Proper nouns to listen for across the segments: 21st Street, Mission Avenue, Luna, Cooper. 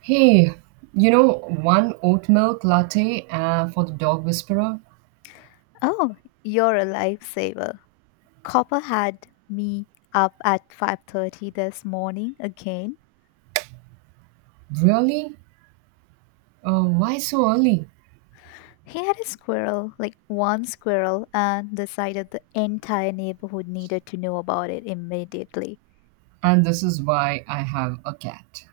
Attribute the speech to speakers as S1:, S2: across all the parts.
S1: Hey, you know, one oat milk latte for the dog whisperer?
S2: Oh, you're a lifesaver. Copper had me up at 5:30 this morning again.
S1: Really? Why so early?
S2: He had a squirrel, like one squirrel, and decided the entire neighborhood needed to know about it immediately.
S1: And this is why I have a cat.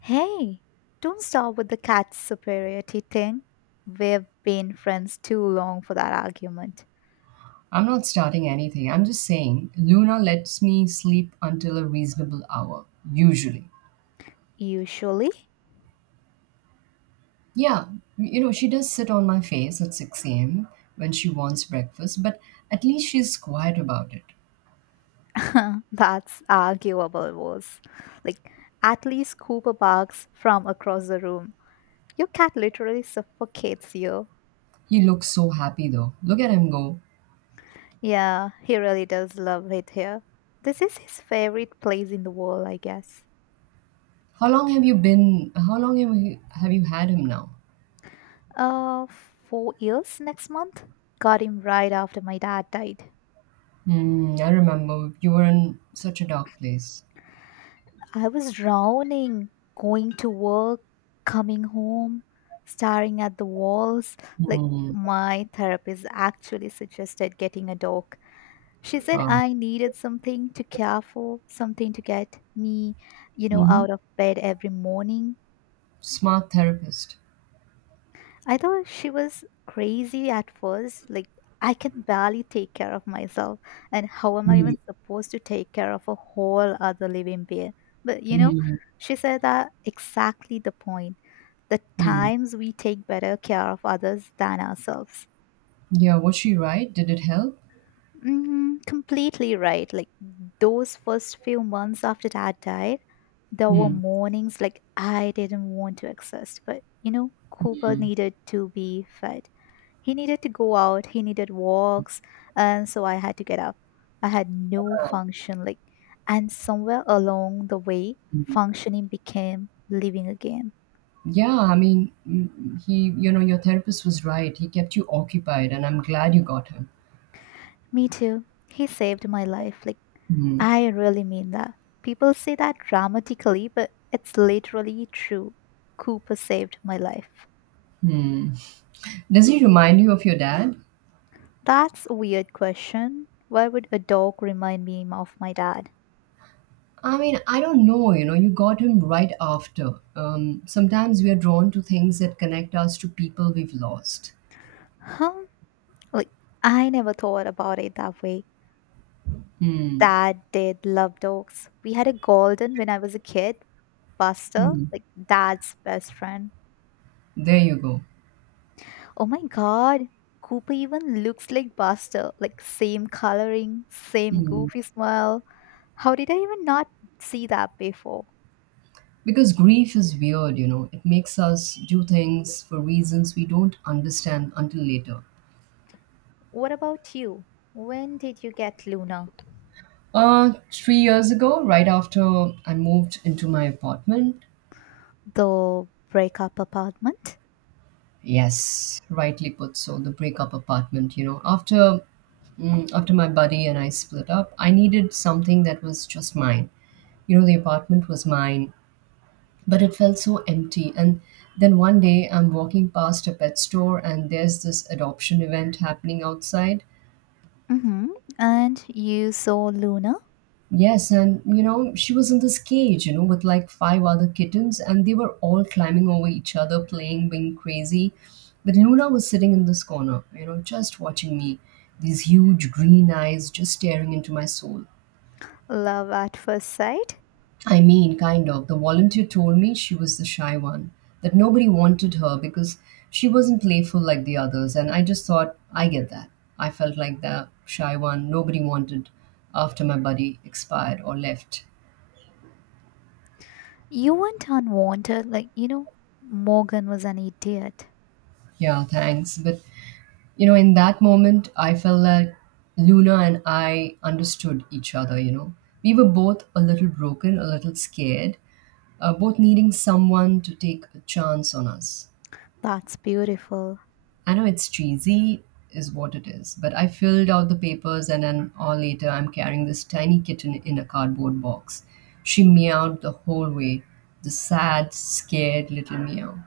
S2: Hey, don't start with the cat superiority thing. We've been friends too long for that argument.
S1: I'm not starting anything. I'm just saying Luna lets me sleep until a reasonable hour, usually.
S2: Usually,
S1: Yeah, you know, she does sit on my face at 6 a.m. when she wants breakfast, but at least she's quiet about it.
S2: that's arguable, was like at least Cooper barks from across the room. Your cat literally suffocates you.
S1: He looks so happy though. Look at him go.
S2: Yeah, he really does love it here. This is his favorite place in the world, I guess.
S1: How long have you been, how long have you had him now?
S2: 4 years next month? Got him right after my dad died.
S1: Mm, I remember you were in such a dark place.
S2: I was drowning, going to work, coming home, staring at the walls. Like,
S1: Mm, oh,
S2: my therapist actually suggested getting a dog. She
S1: hmm
S2: said I needed something to care for, something to get me,
S1: mm-hmm.
S2: out of bed every morning.
S1: Smart therapist.
S2: I thought she was crazy at first. Like, I can barely take care of myself. And how am I
S1: Mm,
S2: even supposed to take care of a whole other living being? But, you know,
S1: mm,
S2: she said that exactly the point. The
S1: mm.
S2: times we take better care of others than ourselves.
S1: Yeah, was she right? Did it help?
S2: Mm, completely right. Like, those first few months after dad died, there were
S1: Mm,
S2: mornings like I didn't want to exist. But, you know, Cooper needed to be fed. He needed to go out, he needed walks, and so I had to get up. I had no function, like, and somewhere along the way
S1: mm.
S2: functioning became living again.
S1: Yeah, I mean, mm, he, you know, your therapist was right. He kept you occupied, and I'm glad you got him.
S2: Me too. He saved my life. Like,
S1: Mm,
S2: I really mean that. People say that dramatically, but it's literally true. Cooper saved my life.
S1: mm. Does he remind you of your dad?
S2: That's a weird question. Why would a dog remind me of my dad?
S1: I mean, I don't know. You know, you got him right after. Sometimes we are drawn to things that connect us to people we've lost.
S2: Huh? Like, I never thought about it that way.
S1: Hmm.
S2: Dad did love dogs. We had a golden when I was a kid, Buster,
S1: Hmm.
S2: like dad's best friend.
S1: There you go.
S2: Oh my god, Cooper even looks like Buster, like same coloring, same
S1: Mm.
S2: goofy smile. How did I even not see that before?
S1: Because grief is weird, you know. It makes us do things for reasons we don't understand until later.
S2: What about you? When did you get Luna?
S1: 3 years ago, right after I moved into my apartment.
S2: The breakup apartment?
S1: Yes, rightly put. So the breakup apartment, you know, after after my buddy and I split up, I needed something that was just mine. You know, the apartment was mine, but it felt so empty. And then one day I'm walking past a pet store and there's this adoption event happening outside.
S2: Mm-hmm. And you saw Luna?
S1: Yes, and you know, she was in this cage, you know, with like five other kittens, and they were all climbing over each other, playing, being crazy. But Luna was sitting in this corner, you know, just watching me, these huge green eyes just staring into my soul.
S2: Love at first sight?
S1: I mean, kind of. The volunteer told me she was the shy one, that nobody wanted her because she wasn't playful like the others. And I just thought, I get that. I felt like the shy one nobody wanted after my buddy expired or left.
S2: You weren't unwanted, like, you know, Morgan was an idiot.
S1: Yeah, thanks. But, you know, in that moment, I felt like Luna and I understood each other, you know. We were both a little broken, a little scared, both needing someone to take a chance on us.
S2: That's beautiful.
S1: I know it's cheesy, is what it is, but I filled out the papers and an hour later I'm carrying this tiny kitten in a cardboard box. She meowed the whole way, the sad, scared little meow.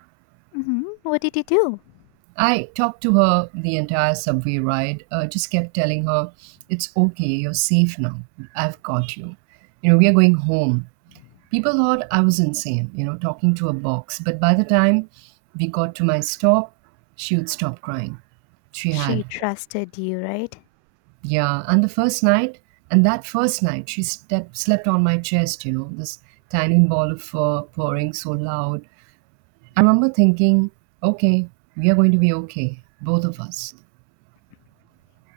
S2: Hmm, what did you do?
S1: I talked to her the entire subway ride, just kept telling her, it's okay, you're safe now. I've got you. You know, we are going home. People thought I was insane, you know, talking to a box, but by the time we got to my stop, she would stop crying. She had.
S2: She trusted you, right?
S1: Yeah, and the first night, she slept on my chest, you know, this tiny ball of fur purring so loud. I remember thinking, okay, we are going to be okay, both of us.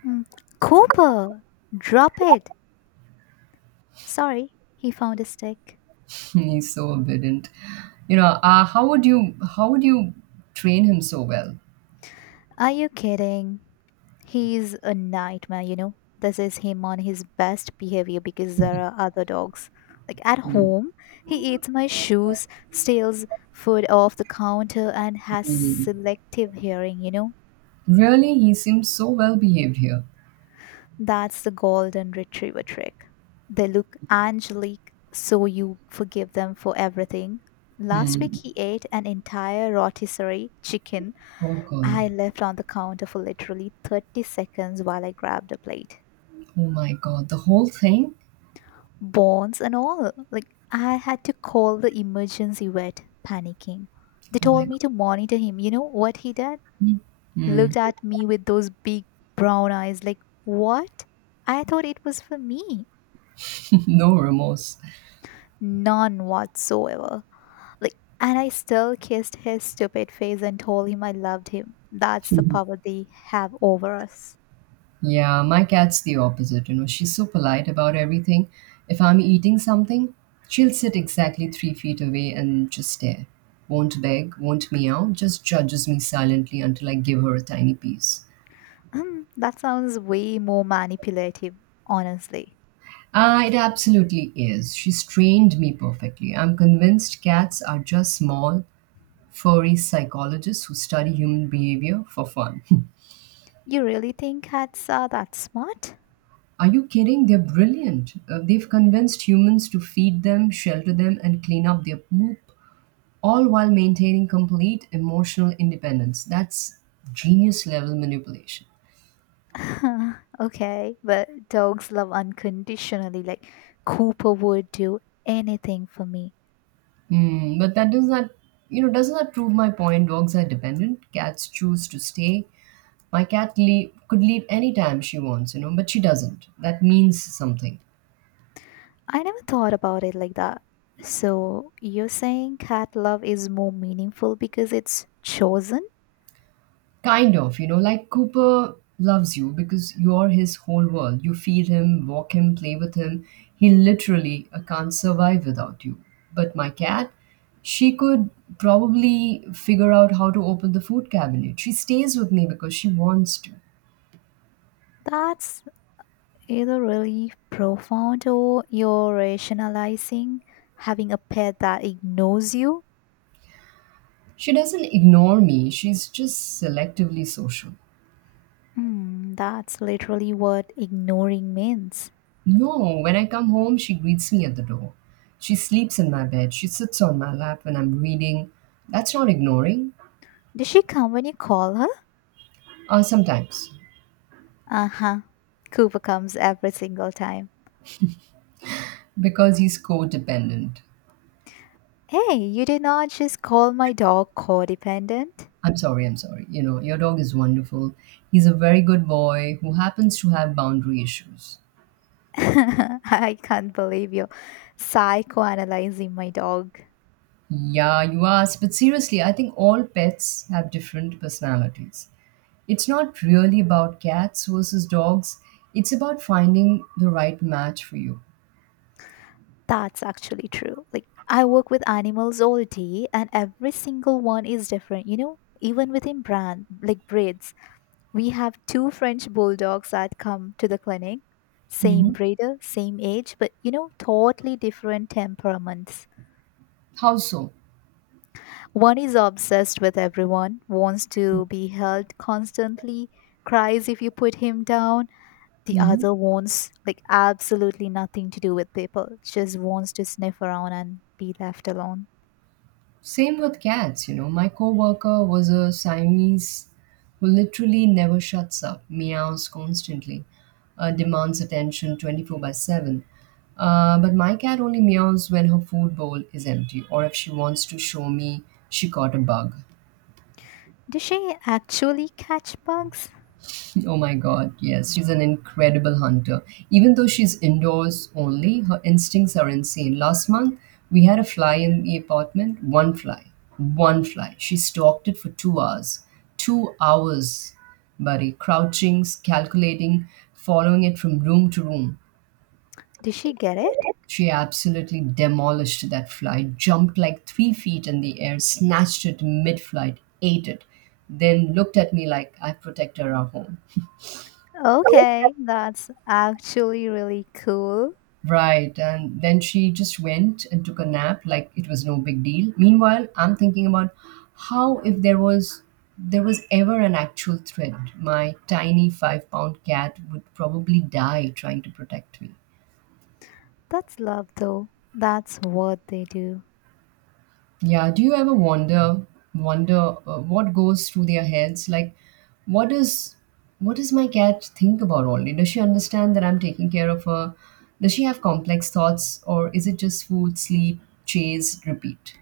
S2: Mm. Cooper, drop it. Sorry, he found a stick.
S1: He's so obedient. You know, how would you train him so well?
S2: Are you kidding? He's a nightmare, you know. This is him on his best behavior because there are other dogs. Like at home, he eats my shoes, steals food off the counter, and has
S1: Hmm.
S2: selective hearing, you know?
S1: Really, he seems so well behaved here.
S2: That's the golden retriever trick. They look angelic, so you forgive them for everything. Last week,
S1: Hmm.
S2: he ate an entire rotisserie chicken
S1: Oh God.
S2: I left on the counter for literally 30 seconds while I grabbed a plate.
S1: Oh my God. The whole thing.
S2: Bones and all. Like, I had to call the emergency vet, panicking. They
S1: Oh my
S2: told
S1: God.
S2: me to monitor him. You know what he did?
S1: Hmm.
S2: Looked at me with those big brown eyes, like, what? I thought it was for me.
S1: No remorse.
S2: None whatsoever. Like, and I still kissed his stupid face and told him I loved him. That's the power they have over us.
S1: Yeah, my cat's the opposite. You know, she's so polite about everything. If I'm eating something, she'll sit exactly 3 feet away and just stare. Won't beg, won't meow, just judges me silently until I give her a tiny piece.
S2: Hmm, that sounds way more manipulative, honestly.
S1: Ah, it absolutely is. She's trained me perfectly. I'm convinced cats are just small, furry psychologists who study human behavior for fun.
S2: You really think cats are that smart?
S1: Are you kidding? They're brilliant. They've convinced humans to feed them, shelter them, and clean up their poop all while maintaining complete emotional independence. That's genius level manipulation.
S2: Okay, but dogs love unconditionally. Like, Cooper would do anything for me.
S1: Hmm, but that does not, does not prove my point. Dogs are dependent. Cats choose to stay. Could leave anytime she wants, you know, but she doesn't. That means something.
S2: I never thought about it like that. So, you're saying cat love is more meaningful because it's chosen?
S1: Kind of, you know, like Cooper loves you because you're his whole world. You feed him, walk him, play with him. He literally can't survive without you. But my cat, she could probably figure out how to open the food cabinet. She stays with me because she wants to.
S2: That's either really profound or you're rationalizing having a pet that ignores you.
S1: She doesn't ignore me, she's just selectively social.
S2: Hmm, that's literally what ignoring means.
S1: No, when I come home, she greets me at the door. She sleeps in my bed. She sits on my lap when I'm reading. That's not ignoring.
S2: Does she come when you call her?
S1: Sometimes.
S2: Uh huh. Cooper comes every single time.
S1: Because he's codependent.
S2: Hey, you did not just call my dog codependent?
S1: I'm sorry, I'm sorry. You know, your dog is wonderful. He's a very good boy who happens to have boundary issues.
S2: I can't believe you're psychoanalyzing my dog.
S1: Yeah, you asked, but seriously, I think all pets have different personalities. It's not really about cats versus dogs, it's about finding the right match for you.
S2: That's actually true. Like, I work with animals all day, and every single one is different, you know? Even within brand, like breeds, we have two French bulldogs that come to the clinic, same
S1: Hmm.
S2: breeder, same age, but, you know, totally different temperaments.
S1: How so?
S2: One is obsessed with everyone, wants to be held constantly, cries if you put him down. The other wants like absolutely nothing to do with people, just wants to sniff around and be left alone.
S1: Same with cats, you know. My coworker was a Siamese who literally never shuts up, meows constantly, demands attention 24 by 7. But my cat only meows when her food bowl is empty or if she wants to show me she caught a bug.
S2: Did she actually catch bugs?
S1: Oh my God, yes, she's an incredible hunter. Even though she's indoors only, her instincts are insane. Last month, we had a fly in the apartment, one fly, one fly. She stalked it for 2 hours. 2 hours, buddy, crouching, calculating, following it from room to room.
S2: Did she get it?
S1: She absolutely demolished that fly, jumped like 3 feet in the air, snatched it mid flight, ate it, then looked at me like I protected our home.
S2: Okay, that's actually really cool.
S1: Right. And then she just went and took a nap like it was no big deal. Meanwhile, I'm thinking about how if there was there was ever an actual threat, my tiny 5 pound cat would probably die trying to protect me.
S2: That's love though. That's what they do.
S1: Yeah, do you ever wonder what goes through their heads? What is what does my cat think about all day? Does she understand that I'm taking care of her? Does she have complex thoughts or is it just food, sleep, chase, repeat?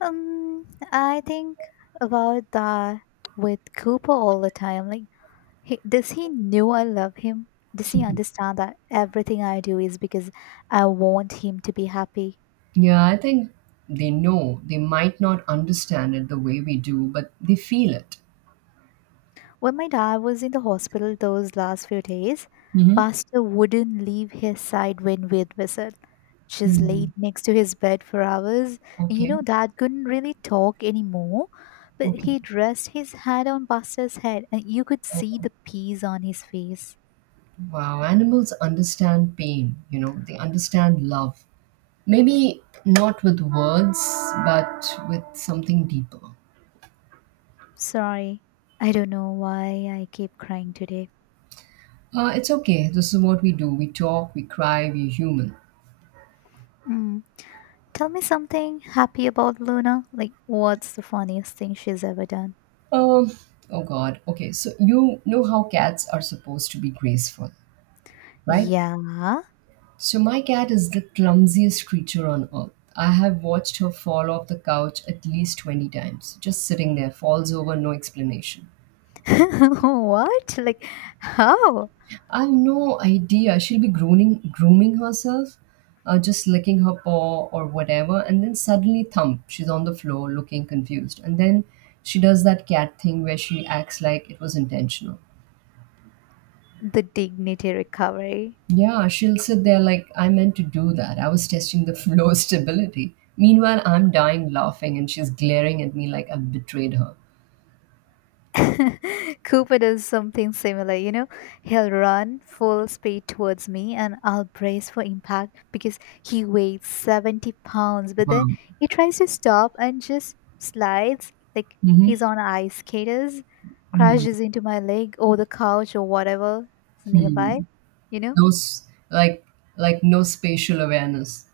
S2: I think about that with Cooper all the time. Like, he, does he know I love him? Does he understand that everything I do is because I want him to be happy?
S1: Yeah, I think they know. They might not understand it the way we do, but they feel it.
S2: When my dad was in the hospital those last few days,
S1: Mm-hmm.
S2: Buster wouldn't leave his side when we'd visit. Just
S1: Mm.
S2: laid next to his bed for hours. And you
S1: Okay.
S2: know, dad couldn't really talk anymore, but
S1: Okay.
S2: he'd rest his head on Buster's head and you could
S1: Oh,
S2: see the peace on his face.
S1: wow. Animals understand pain, you know, they understand love. Maybe not with words, but with something deeper.
S2: Sorry, I don't know why I keep crying today.
S1: It's okay. This is what we do. We talk, we cry, we're human.
S2: Mm. Tell me something happy about Luna. Like, what's the funniest thing she's ever done?
S1: Um, oh, God. Okay. So, you know how cats are supposed to be graceful, right?
S2: Yeah.
S1: So my cat is the clumsiest creature on earth. I have watched her fall off the couch at least 20 times, just sitting there, falls over, no explanation.
S2: What? Like, how?
S1: I've no idea. Grooming herself, just licking her paw or whatever, and then suddenly thump, she's on the floor looking confused. And then she does that cat thing where she acts like it was intentional.
S2: The dignity recovery.
S1: Yeah, she'll sit there like, I meant to do that. I was testing the flow stability. Meanwhile, I'm dying laughing and she's glaring at me like I've betrayed her.
S2: Cooper does something similar, you know? He'll run full speed towards me and I'll brace for impact because he weighs 70 pounds, but then
S1: Wow.
S2: he tries to stop and just slides like he's
S1: Mm-hmm.
S2: on ice skaters,
S1: Mm-hmm.
S2: crashes into my leg or the couch or whatever is nearby. You know,
S1: No, s- like, like no spatial awareness.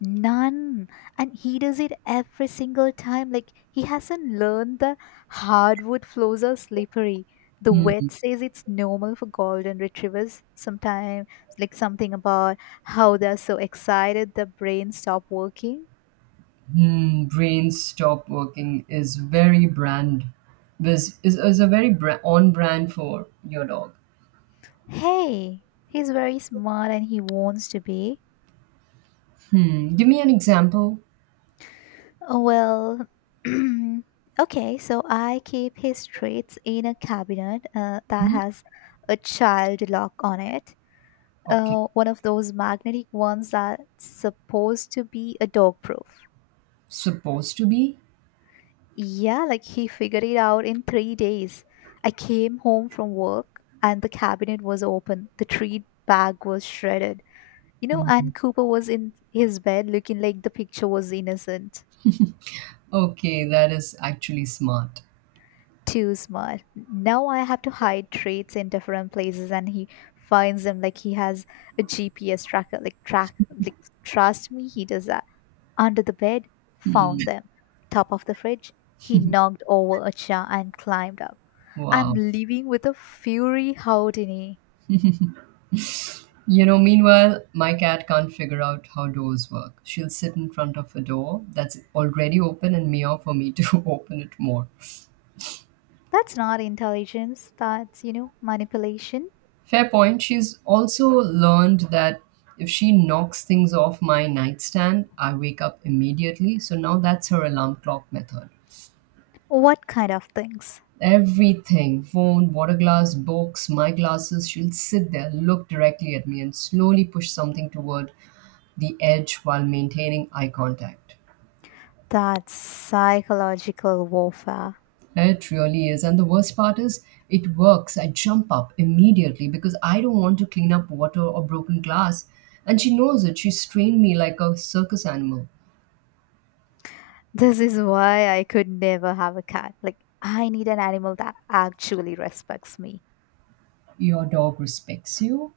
S2: none. And he does it every single time. Like, he hasn't learned the hardwood floors are slippery. The
S1: Mm-hmm.
S2: vet says it's normal for golden retrievers sometimes, like something about how they're so excited the brain stop working.
S1: Mm-hmm. Brain stop working is very brand, is a very bra- On brand for your dog.
S2: Hey, he's very smart and he wants to be.
S1: Hmm. Give me an example.
S2: Oh, well, okay, so I keep his traits in a cabinet that
S1: Mhm.
S2: has a child lock on it.
S1: Okay.
S2: One of those magnetic ones that's supposed to be a dog proof.
S1: Supposed to be?
S2: Yeah, like he figured it out in 3 days. I came home from work and the cabinet was open. The treat bag was shredded. You know, and Cooper was in his bed looking like the picture was innocent.
S1: Okay, that is actually smart.
S2: Too smart. Now I have to hide traits in different places and he finds them like he has a GPS tracker. Like track like Trust me, he does that. Under the bed, found them. Top of the fridge, he knocked over a chair and climbed up. I'm
S1: Wow.
S2: living with a fury houdini.
S1: You know, meanwhile, my cat can't figure out how doors work. She'll sit in front of a door that's already open and meow for me to open it more.
S2: That's not intelligence, that's, you know, manipulation.
S1: Fair point. She's also learned that if she knocks things off my nightstand, I wake up immediately. So now that's her alarm clock method.
S2: What kind of things?
S1: Everything phone, water glass, books, my glasses she'll sit there, look directly at me, and slowly push something toward the edge while maintaining eye contact.
S2: That's psychological warfare.
S1: It really is. And the worst part is, it works. I jump up immediately because I don't want to clean up water or broken glass. And she knows it. She's trained me like a circus animal.
S2: This is why I could never have a cat. Like, I need an animal that actually respects me.
S1: Your dog respects you?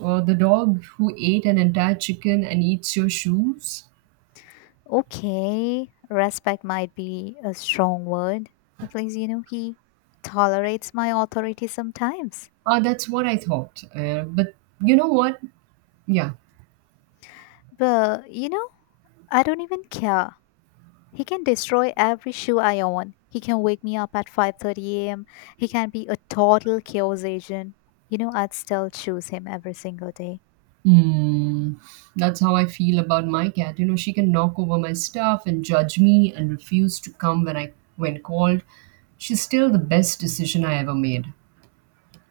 S1: Or the dog who ate an entire chicken and eats your shoes?
S2: Okay, respect might be a strong word. At least, you know, he tolerates my authority sometimes.
S1: Ah, that's what I thought. But you know what? Yeah,
S2: But, you know, I don't even care. He can destroy every shoe I own. He can wake me up at 5:30 a.m. He can be a total chaos agent. You know, I'd still choose him every single day.
S1: Hmm. That's how I feel about my cat. You know, she can knock over my stuff and judge me and refuse to come when called. She's still the best decision I ever made.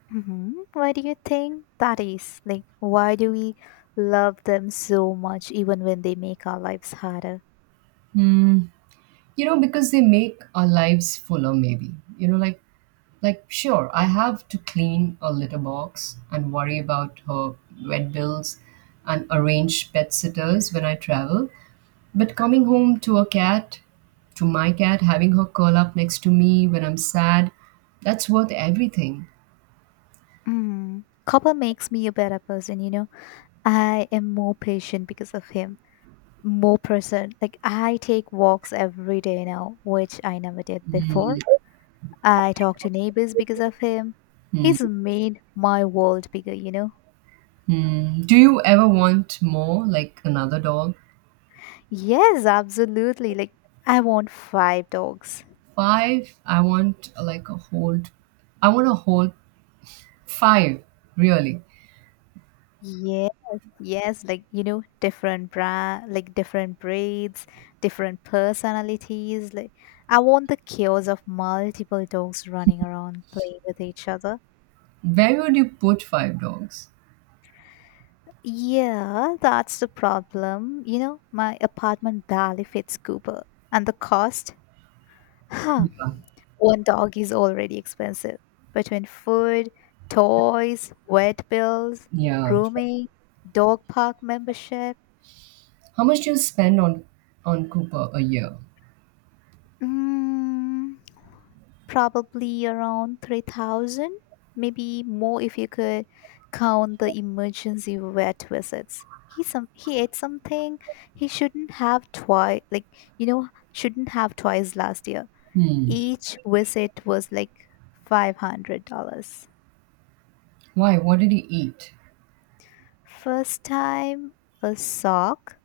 S2: Hmm, why do you think that is? Like, why do we love them so much even when they make our lives harder?
S1: Hmm. You know, because they make our lives fuller, maybe. You know, like Like, sure, I have to clean a litter box and worry about her vet bills and arrange pet sitters when I travel. But coming home to a cat, to my cat, having her curl up next to me when I'm sad, that's worth everything.
S2: Mm. Copper makes me a better person, you know. I am more patient because of him. More person. Like, I take walks every day now, which I never did before. I talk to neighbors because of him.
S1: Hmm.
S2: He's made my world bigger, you know.
S1: Hmm. Do you ever want more, like another dog?
S2: Yes, absolutely. Like, I want five dogs.
S1: Five, I want like a whole, I want a whole five, really.
S2: Yeah. Yes, like, you know, different breeds, different personalities. Like, I want the chaos of multiple dogs running around playing with each other.
S1: Where would you put five dogs?
S2: Yeah, that's the problem. You know, my apartment barely fits Cooper. And the cost? Huh.
S1: Yeah.
S2: One dog is already expensive. Between food, toys, vet bills,
S1: Yeah.
S2: grooming, dog park membership.
S1: How much do you spend on Cooper a year?
S2: Mm. Probably around 3,000, maybe more if you could count the emergency vet visits. He some he ate something he shouldn't have twice like you know shouldn't have twice last year.
S1: Hmm.
S2: Each visit was like $500.
S1: Why? What did he eat?
S2: First time a sock,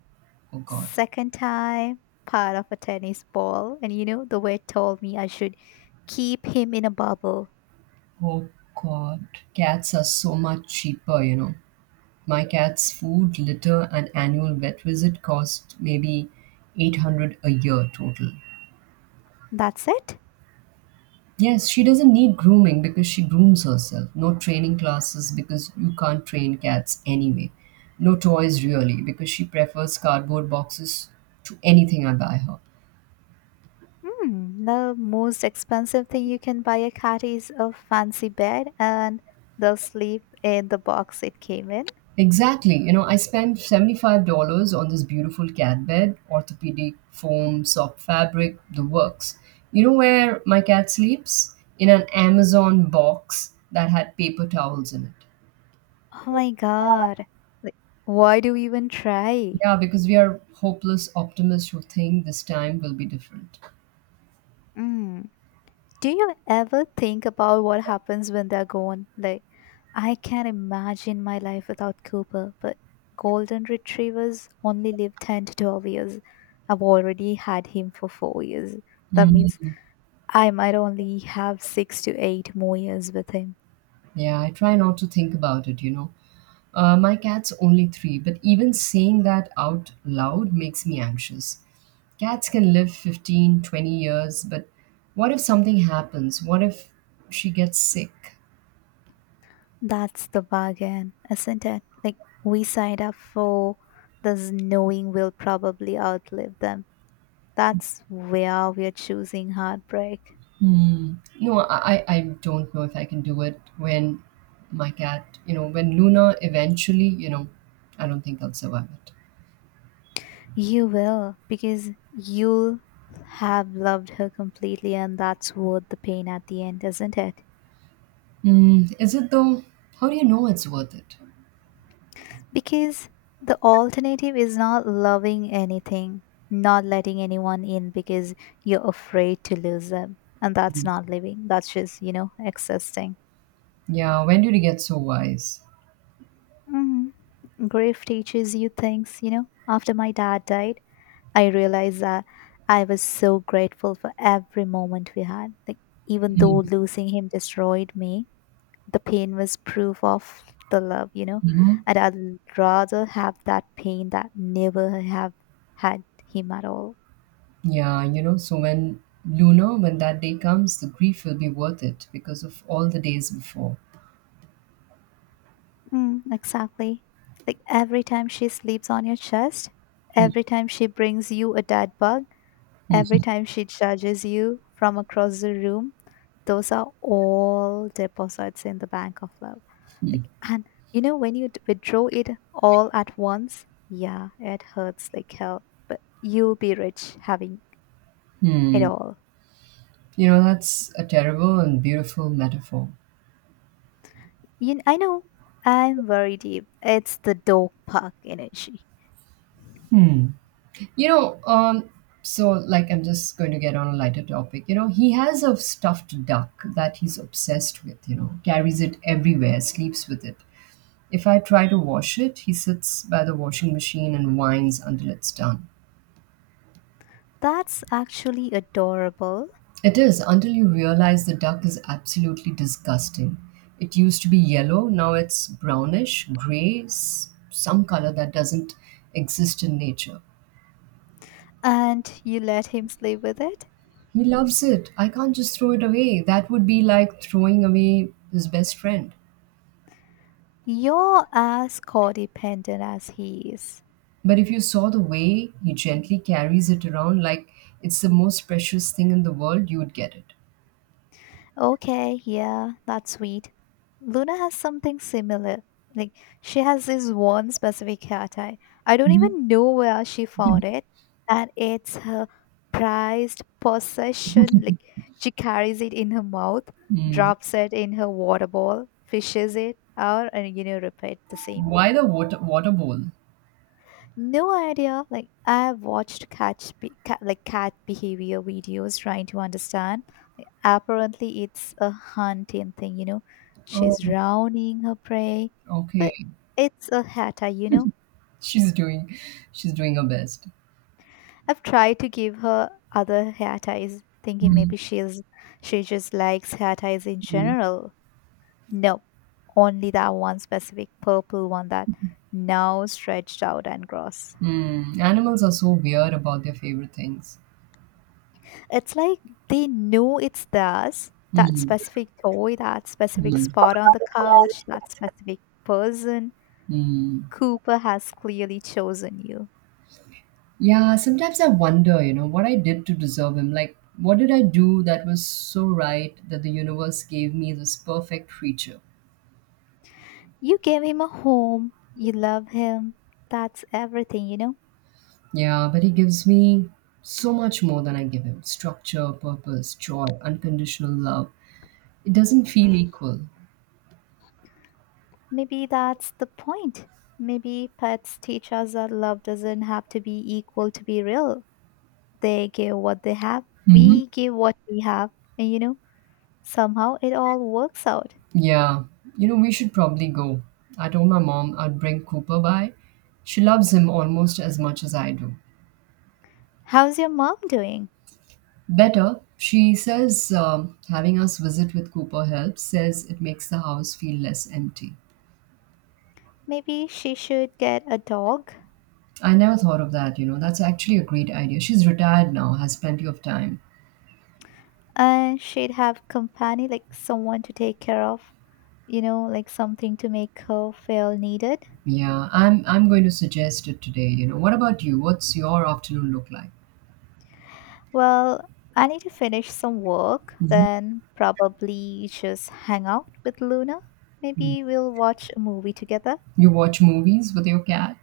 S1: Oh God.
S2: second time part of a tennis ball, and you know the vet told me I should keep him in a bubble.
S1: Oh God. Cats are so much cheaper, you know. My cat's food, litter, and annual vet visit cost maybe 800 a year total.
S2: That's it?
S1: Yes, she doesn't need grooming because she grooms herself. No training classes because you can't train cats anyway. No toys really because she prefers cardboard boxes to anything I buy her.
S2: Hmm, the most expensive thing you can buy a cat is a fancy bed and they'll sleep in the box it came in.
S1: Exactly. You know, I spent $75 on this beautiful cat bed, orthopedic foam, soft fabric, the works. You know where my cat sleeps? In an Amazon box that had paper towels in it.
S2: Oh my god. Like, why do we even try?
S1: Yeah, because we are hopeless optimists who think this time will be different.
S2: Mm. Do you ever think about what happens when they're gone? Like, I can't imagine my life without Cooper, but golden retrievers only live 10 to 12 years. I've already had him for 4 years. That
S1: Mm.
S2: means I might only have 6 to 8 more years with him.
S1: Yeah, I try not to think about it, you know. My cat's only three, but even saying that out loud makes me anxious. Cats can live 15, 20 years, but what if something happens? What if she gets sick?
S2: That's the bargain, isn't it? Like, we signed up for this knowing we'll probably outlive them. That's where we're choosing heartbreak.
S1: Hmm. No, I don't know if I can do it when my cat, when Luna eventually, I don't think I'll survive it.
S2: You will, because you'll have loved her completely, and that's worth the pain at the end, isn't it?
S1: Hmm. Is it though? How do you know it's worth it?
S2: Because the alternative is not loving anything, not letting anyone in because you're afraid to lose them. And that's not living, that's just, you know, existing.
S1: Yeah, when did you get so wise?
S2: Hmm, grief teaches you things, you know. After my dad died, I realized that I was so grateful for every moment we had. Like, even though losing him destroyed me, the pain was proof of the love, you know.
S1: Hmm.
S2: And I'd rather have that pain that never have had him at all.
S1: Yeah, you know, so when Luna, when that day comes, the grief will be worth it because of all the days before.
S2: Mm, exactly. Like, every time she sleeps on your chest,
S1: Hmm.
S2: every time she brings you a dead bug, every
S1: Hmm.
S2: time she judges you from across the room, those are all deposits in the bank of love
S1: Hmm.
S2: like and you know when withdraw it all at once, yeah, it hurts like hell, but you'll be rich having it
S1: Hmm.
S2: all.
S1: You know, that's a terrible and beautiful metaphor.
S2: You, I know. I'm very deep. It's the dog park energy.
S1: Hmm. You know, um, so like I'm just going to get on a lighter topic. You know, he has a stuffed duck that he's obsessed with, you know, carries it everywhere, sleeps with it. If I try to wash it, he sits by the washing machine and whines until it's done.
S2: That's actually adorable.
S1: It is until you realize the duck is absolutely disgusting. It used to be yellow, now it's brownish, gray, some color that doesn't exist in nature.
S2: And you let him sleep with it?
S1: He loves it. I can't just throw it away. That would be like throwing away his best friend.
S2: You're as codependent as he is.
S1: But if you saw the way he gently carries it around like it's the most precious thing in the world, you would get it.
S2: Okay, yeah, that's sweet. Luna has something similar. Like, she has this one specific hair tie. I don't
S1: Mhm.
S2: even know where she
S1: Mhm.
S2: found it. And it's her prized possession. Like, she carries it in her mouth,
S1: Mm.
S2: drops it in her water bowl, fishes it out, and, you know, repeat the same.
S1: Why the water bowl?
S2: No idea. Like I've watched cat, be- cat like cat behavior videos trying to understand. Like, apparently, it's a hunting thing. You know,
S1: Oh,
S2: she's drowning her prey,
S1: okay.
S2: but it's a hair tie.
S1: She's doing she's doing her best.
S2: I've tried to give her other hair ties, thinking
S1: Mhm.
S2: maybe she just likes hair ties in general. No, only that one specific purple one that now stretched out and gross.
S1: Mm. Animals are so weird about their favorite things.
S2: It's like they know it's theirs, that
S1: Mm.
S2: specific toy, that specific
S1: Mm.
S2: spot on the couch, that specific person.
S1: Mm.
S2: Cooper has clearly chosen you.
S1: Yeah, sometimes I wonder, you know, what I did to deserve him. Like, what did I do that was so right that the universe gave me this perfect creature?
S2: You gave him a home, you love him. That's everything, you know?
S1: Yeah, but he gives me so much more than I give him structure, purpose, joy, unconditional love. It doesn't feel equal.
S2: Maybe that's the point. Maybe pets teach us that love doesn't have to be equal to be real. They give what they have,
S1: Hmm.
S2: we give what we have, and, you know, somehow it all works out.
S1: Yeah, you know, we should probably go. I told my mom I'd bring Cooper by. She loves him almost as much as I do.
S2: How's your mom doing?
S1: Better, she says, having us visit with Cooper helps, says it makes the house feel less empty.
S2: Maybe she should get a dog,
S1: I never thought of that, you know. That's actually a great idea. She's retired now, has plenty of time.
S2: and she'd have company, like someone to take care of, you know, like something to make her feel needed.
S1: Yeah, I'm going to suggest it today, you know. What about you? What's your afternoon look like?
S2: Well, I need to finish some work,
S1: Hmm.
S2: then probably just hang out with Luna. Maybe we'll watch a movie together.
S1: You watch movies with your cat?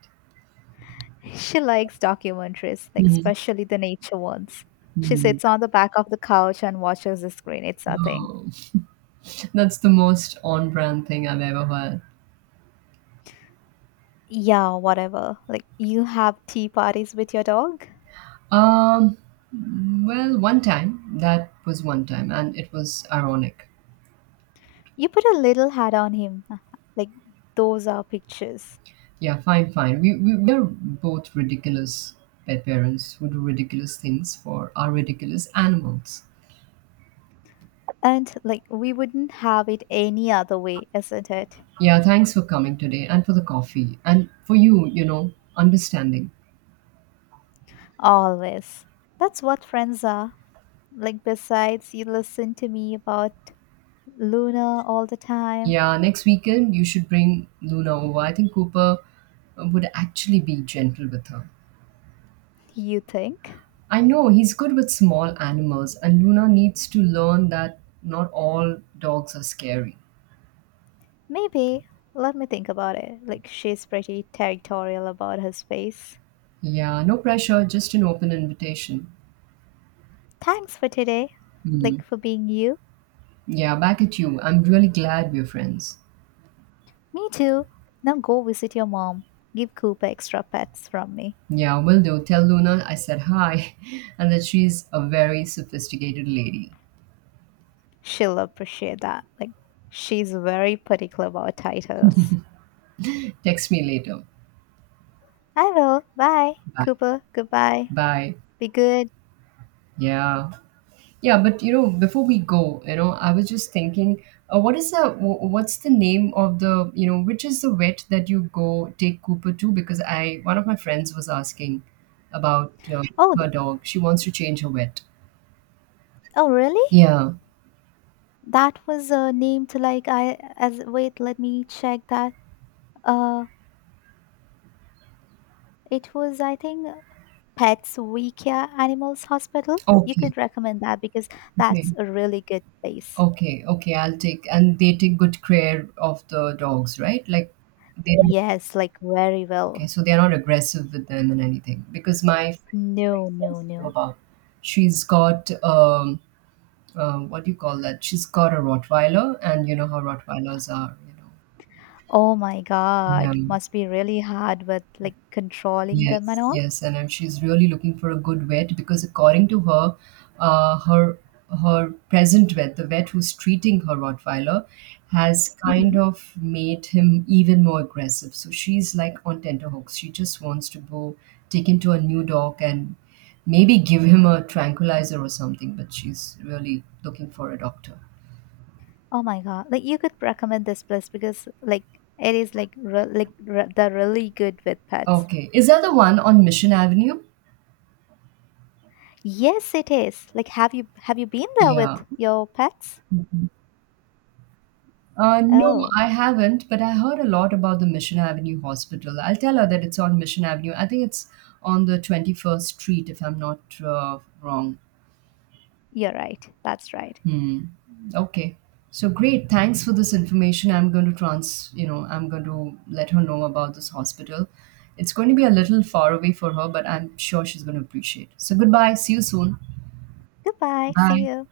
S2: She likes documentaries, like especially the nature ones. She
S1: Mm-hmm.
S2: sits on the back of the couch and watches the screen. It's a thing.
S1: Oh, that's the most on-brand thing I've ever heard.
S2: Yeah, whatever. Like you have tea parties with your dog?
S1: Um, well, one time, that was one time, and it was ironic.
S2: You put a little hat on him. Like, those are pictures.
S1: Yeah, fine, fine. We are both ridiculous pet parents who do ridiculous things for our ridiculous animals.
S2: And, like, we wouldn't have it any other way, isn't it?
S1: Yeah, thanks for coming today and for the coffee and for you, you know, understanding.
S2: Always. That's what friends are. Like, besides, you listen to me about Luna all the time.
S1: Yeah, next weekend you should bring Luna over. I think Cooper would actually be gentle with her.
S2: You think?
S1: I know he's good with small animals, and Luna needs to learn that not all dogs are scary.
S2: Maybe. Let me think about it. Like, she's pretty territorial about her space.
S1: Yeah, no pressure, just an open invitation.
S2: Thanks for today.
S1: Hmm.
S2: Like, for being you.
S1: Yeah, back at you. I'm really glad we're friends.
S2: Me too. Now go visit your mom. Give Cooper extra pets from me.
S1: Yeah, will do. Tell Luna I said hi and that she's a very sophisticated lady.
S2: She'll appreciate that. Like, she's very particular about titles.
S1: Text me later.
S2: I will. Bye,
S1: Bye.
S2: Cooper. Goodbye.
S1: Bye.
S2: Be good.
S1: Yeah. Yeah, but you know, before we go, you know, I was just thinking, what is the what's the name of the, you know, which is the vet that you go take Cooper to? Because I one of my friends was asking about
S2: Oh, th-
S1: her dog. She wants to change her vet.
S2: oh, really?
S1: Yeah.
S2: That was named like I as wait. Let me check that. Uh, it was I think Pets Wikia Animals Hospital. You
S1: Okay.
S2: could recommend that because
S1: Okay.
S2: that's a really good place.
S1: Okay, okay, I'll take and they take good care of the dogs, right? Like they don't
S2: Yes, like very
S1: okay,
S2: well.
S1: so they're not aggressive with them and anything. Because my friend is very
S2: No, no,
S1: sensitive
S2: no.
S1: about she's got what do you call that? She's got a Rottweiler and you know how Rottweilers are, you
S2: Oh my
S1: know. Yeah.
S2: God, must be really hard with like controlling them and
S1: Yes,
S2: all.
S1: yes, and if she's really looking for a good vet because according to her, her her present vet, the vet who's treating her Rottweiler, has kind
S2: Hmm.
S1: of made him even more aggressive. So she's like on tenterhooks. She just wants to go take him to a new dog and maybe give him a tranquilizer or something. But she's really looking for a doctor.
S2: Oh my God! Like you could recommend this place because like it is they're really good with pets.
S1: Okay, is that the one on Mission Avenue?
S2: Yes, it is. Like have you been there
S1: Yeah.
S2: with your pets?
S1: No,
S2: Oh,
S1: I haven't, but I heard a lot about the Mission Avenue Hospital. I'll tell her that it's on Mission Avenue. I think it's on the 21st Street, if I'm not wrong.
S2: you're right. That's right.
S1: Hmm. Okay. So great. Thanks for this information. I'm going to let her know about this hospital. It's going to be a little far away for her, but I'm sure she's going to appreciate. So goodbye. See you soon.
S2: Goodbye.
S1: Bye.
S2: See you.